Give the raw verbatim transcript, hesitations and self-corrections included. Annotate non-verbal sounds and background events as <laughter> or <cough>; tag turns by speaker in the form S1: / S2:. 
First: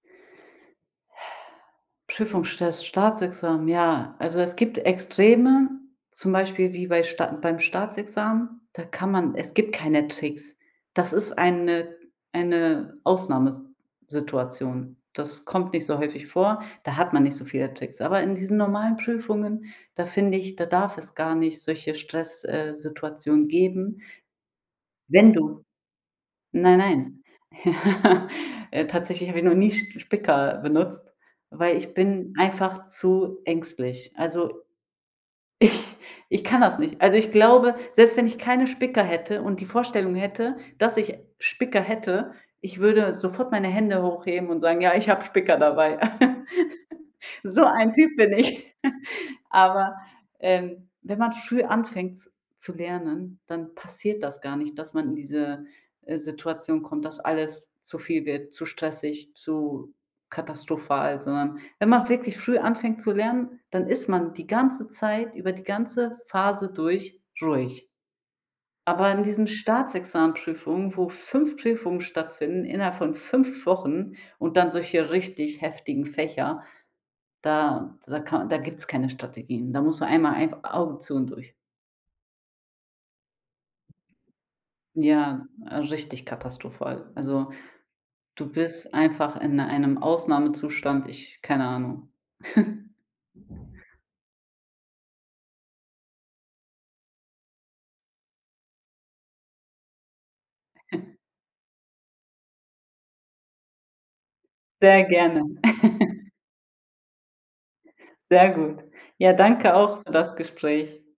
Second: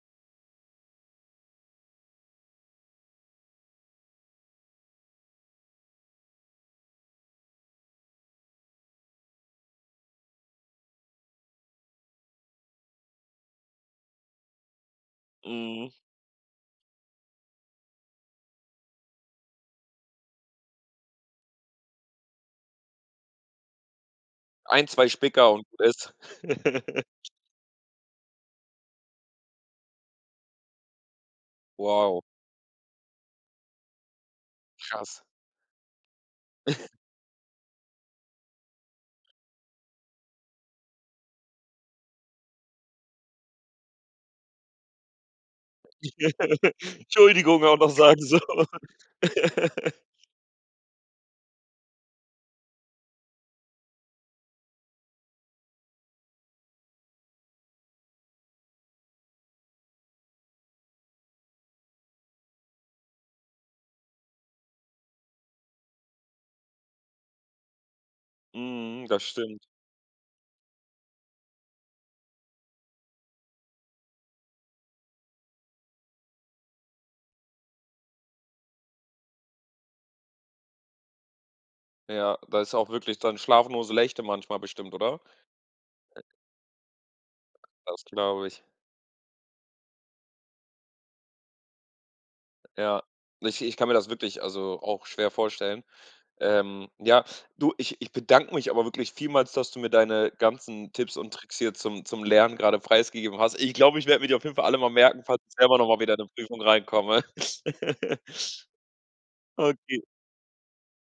S1: Prüfungsstress, Staatsexamen, ja. Also, es gibt Extreme, zum Beispiel wie bei Sta beim Staatsexamen, da kann man es gibt keine Tricks. Das ist eine eine Ausnahme s Situation. Das kommt nicht
S2: Mhm.
S1: so häufig vor. Da hat man nicht so viele Tricks. Aber in diesen normalen Prüfungen, da finde ich, da darf es gar nicht solche Stress äh, Situationen geben.
S2: ein, zwei
S1: Wenn
S2: Spicker,
S1: du
S2: und gut ist.
S1: Nein,
S2: <laughs>
S1: nein. Ja Äh, tatsächlich hab ich noch nie Sch Spicker benutzt, weil ich
S2: Wow.
S1: bin einfach zu ängstlich. Also,
S2: Krass.
S1: ich ich kann das
S2: <chuckles>
S1: nicht. Also, ich glaube, selbst wenn ich keine Spicker hätte und die Vorstellung hätte, dass ich Spicker hätte, ich würde sofort meine Hände hochheben und sagen: „Ja, ich hab Spicker dabei.“
S2: <laughs>
S1: <laughs> So
S2: „'Tschuldigung” auch noch
S1: ein Typ
S2: sagen,
S1: bin
S2: so.
S1: ich. <giggles> Aber,
S2: <laughs>
S1: ähm, wenn man früh anfängt z zu lernen, dann passiert das gar nicht, dass man in diese, äh, Situation kommt, dass alles zu viel wird, zu stressig, zu katastrophal, sondern wenn man wirklich früh anfängt zu lernen, dann ist man die ganze Zeit, über die ganze Phase durch, ruhig.
S2: Mhm,
S1: Aber
S2: das
S1: in diesen
S2: stimmt.
S1: Staatsexamenprüfungen, wo fünf Prüfungen stattfinden, innerhalb von fünf Wochen, und dann solche richtig heftigen Fächer, da da ka da gibt's keine Strategien. Da muss man einmal einf „Augen zu und durch“.
S2: Ja, da ist auch wirklich dann schlafnose Lächte manchmal bestimmt, oder?
S1: Ja, richtig katastrophal. Also,
S2: Das glaube
S1: du
S2: ich.
S1: bist einfach in einem Ausnahmezustand, ich keine Ahnung. <chuckles>
S2: Ja. Ich ich kann mir das wirklich, also, auch schwer vorstellen. Ähm, ja, du, ich ich bedanke mich aber wirklich vielmals, dass du mir deine ganzen Tipps
S1: <giggles>
S2: und Tricks hier zum zum Lernen grade preisgegeben hast. Ich glaube, ich werde mir die auf jeden Fall alle mal
S1: Sehr
S2: merken, falls
S1: gerne.
S2: ich selber noch mal wieder in 'ne
S1: <giggles>
S2: Prüfung reinkomme. <laughs>
S1: Sehr gut. Ja, danke
S2: Okay.
S1: auch für das Gespräch.